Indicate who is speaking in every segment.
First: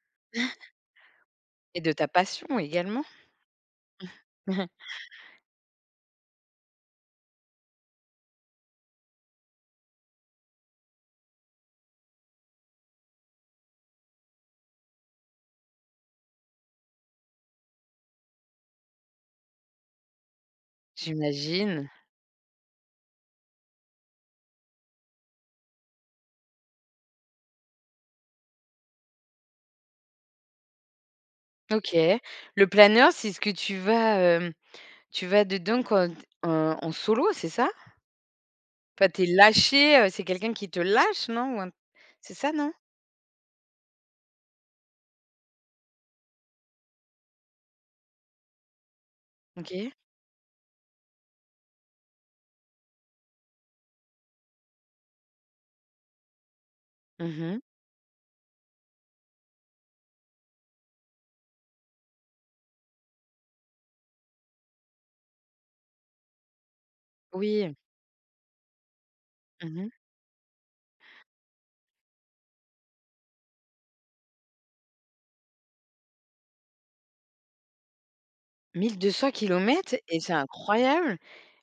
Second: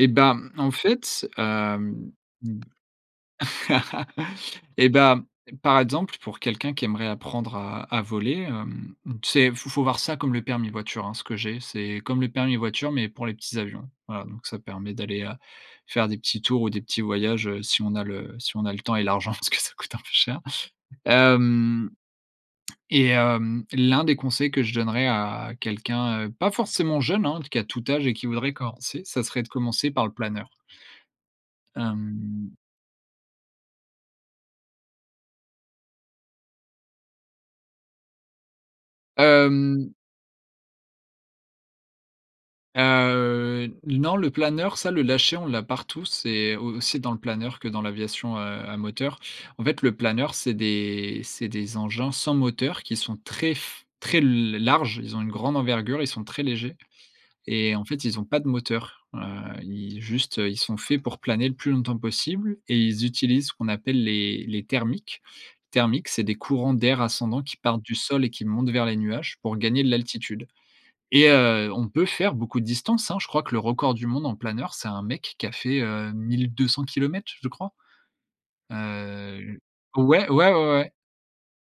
Speaker 1: Et bah, en fait,
Speaker 2: Et de ta
Speaker 1: hem,
Speaker 2: passion
Speaker 1: mmh,
Speaker 2: également!
Speaker 1: et bah, par exemple, pour quelqu'un qui aimerait apprendre à à voler, hem, tu sais, faut faut voir ça comme le permis voiture, hein, ce que j'ai, c'est comme le permis voiture, mais pour les petits avions. Voilà, donc ça permet d'aller, heu, faire des petits tours ou des petits voyages, heu, si on a le si on a le temps et l'argent parce que ça coûte un peu cher. Hem
Speaker 2: J'imagine.
Speaker 1: et hem, l'un des conseils que je donnerais à quelqu'un, heu, pas forcément jeune, hein, qui a tout âge et qui voudrait commencer, ça serait de commencer par le planeur.
Speaker 2: OK,
Speaker 1: Hem
Speaker 2: le planeur c'est ce que tu vas, hem, tu vas dedans quand t en en solo, c'est ça? Enfin tu es
Speaker 1: Hem
Speaker 2: lâché, heu, c'est quelqu'un qui te lâche non? Ou un c'est ça, non?
Speaker 1: Heu, n non le planeur, ça, le lâcher, on l'a partout, c'est au aussi dans le planeur que dans l'aviation, heu, à moteur. En fait,
Speaker 2: OK.
Speaker 1: le planeur, c'est des c'est des engins sans moteur qui sont très f très l larges. Ils ont une grande envergure, ils sont très légers
Speaker 2: Mmh mh.
Speaker 1: et en fait ils ont pas de moteur, heu, i juste, ils sont faits pour planer le plus longtemps possible et ils utilisent ce qu'on appelle les les thermiques. Thermiques, c'est des courants d'air ascendants qui
Speaker 2: Oui.
Speaker 1: partent du sol et qui montent vers les nuages pour
Speaker 2: Mmh
Speaker 1: gagner de
Speaker 2: mh.
Speaker 1: l'altitude et heu, on peut faire beaucoup de distance, hein! Je crois que le record du monde en planeur, c'est un mec qui a fait, heu, 1 200 km, je crois.
Speaker 2: mille deux-cents
Speaker 1: Heu,
Speaker 2: kilomètres? Et
Speaker 1: ouais, ouais,
Speaker 2: c'est
Speaker 1: ouais, ouais.
Speaker 2: incroyable!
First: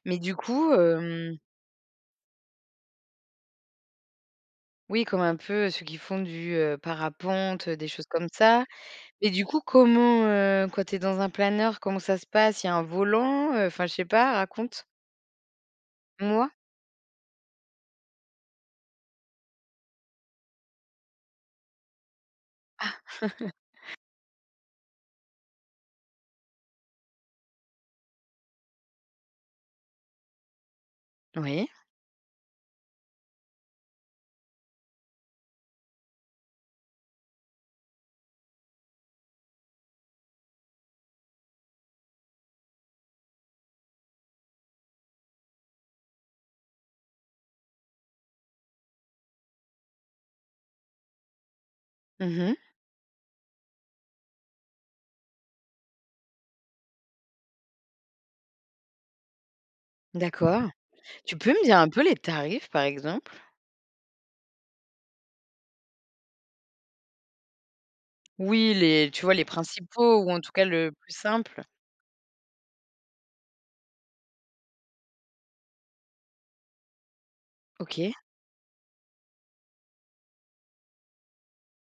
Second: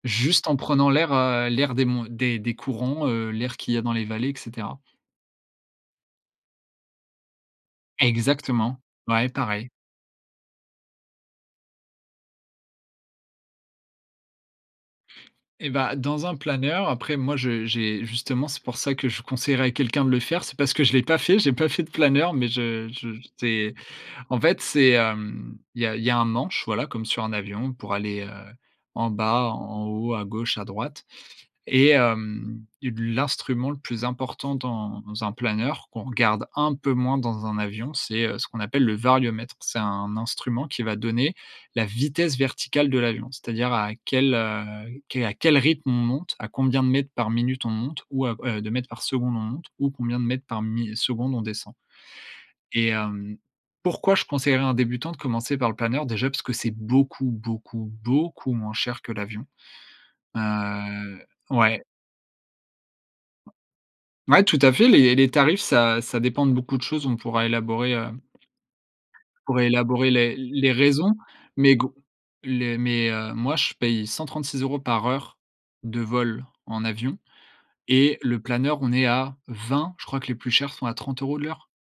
Speaker 2: Mais du
Speaker 1: Juste en
Speaker 2: coup,
Speaker 1: prenant l'air,
Speaker 2: hem
Speaker 1: heu, l'air des mon des des courants, heu, l'air qu'il y a dans les vallées et cetera.
Speaker 2: Oui, comme un peu ceux qui font du, heu, parapente, des choses comme ça
Speaker 1: Exactement, ouais,
Speaker 2: et du coup,
Speaker 1: pareil.
Speaker 2: comment, heu, quand tu es dans un planeur, comment ça se passe? Il y a un volant? Heu, enfin, je sais pas, raconte!
Speaker 1: Et bah dans un
Speaker 2: Moi
Speaker 1: planeur, après moi, je j'ai justement, c'est pour ça que je conseillerais à quelqu'un de le faire, c'est parce que je l'ai pas fait. J'ai pas fait de planeur, mais je
Speaker 2: Ah!
Speaker 1: je j'ai en fait, c'est, hem, il y a il y a un manche, voilà, comme sur un avion pour aller, heu, en bas, en haut, à gauche, à droite
Speaker 2: Oui.
Speaker 1: et hem, lu l'instrument le plus important dans dans un planeur, qu'on regarde un peu moins dans un avion, c'est, heu, ce qu'on appelle le variomètre. C'est un instrument qui va donner la vitesse verticale de l'avion, c'est-à-dire à quel, heu, quel à quel à quel rythme on monte, à combien de mètres par minute on monte ou à heu, de mètres par seconde on monte ou combien de mètres par mi seconde on descend.
Speaker 2: Mmh mh.
Speaker 1: Et hem, pourquoi je conseillerais à un débutant de commencer par le planeur? Déjà parce que c'est beaucoup, beaucoup, beaucoup moins cher que l'avion.
Speaker 2: D'accord,
Speaker 1: Heu,
Speaker 2: tu peux me dire
Speaker 1: ouais.
Speaker 2: un peu les tarifs, par exemple?
Speaker 1: Ouais, tout à fait, les les tarifs, ça ça dépend de beaucoup de choses. On pourra élaborer, heu
Speaker 2: Oui les tu vois les
Speaker 1: on pourra élaborer
Speaker 2: principaux ou
Speaker 1: les
Speaker 2: en
Speaker 1: l
Speaker 2: tout cas
Speaker 1: les
Speaker 2: le plus
Speaker 1: raisons,
Speaker 2: simple.
Speaker 1: mais glo les mais, heu, moi je paye 136 € par heure de vol en avion
Speaker 2: OK.
Speaker 1: et le planeur, on est à 20, je crois que les plus chers sont à 30 € de l'heure.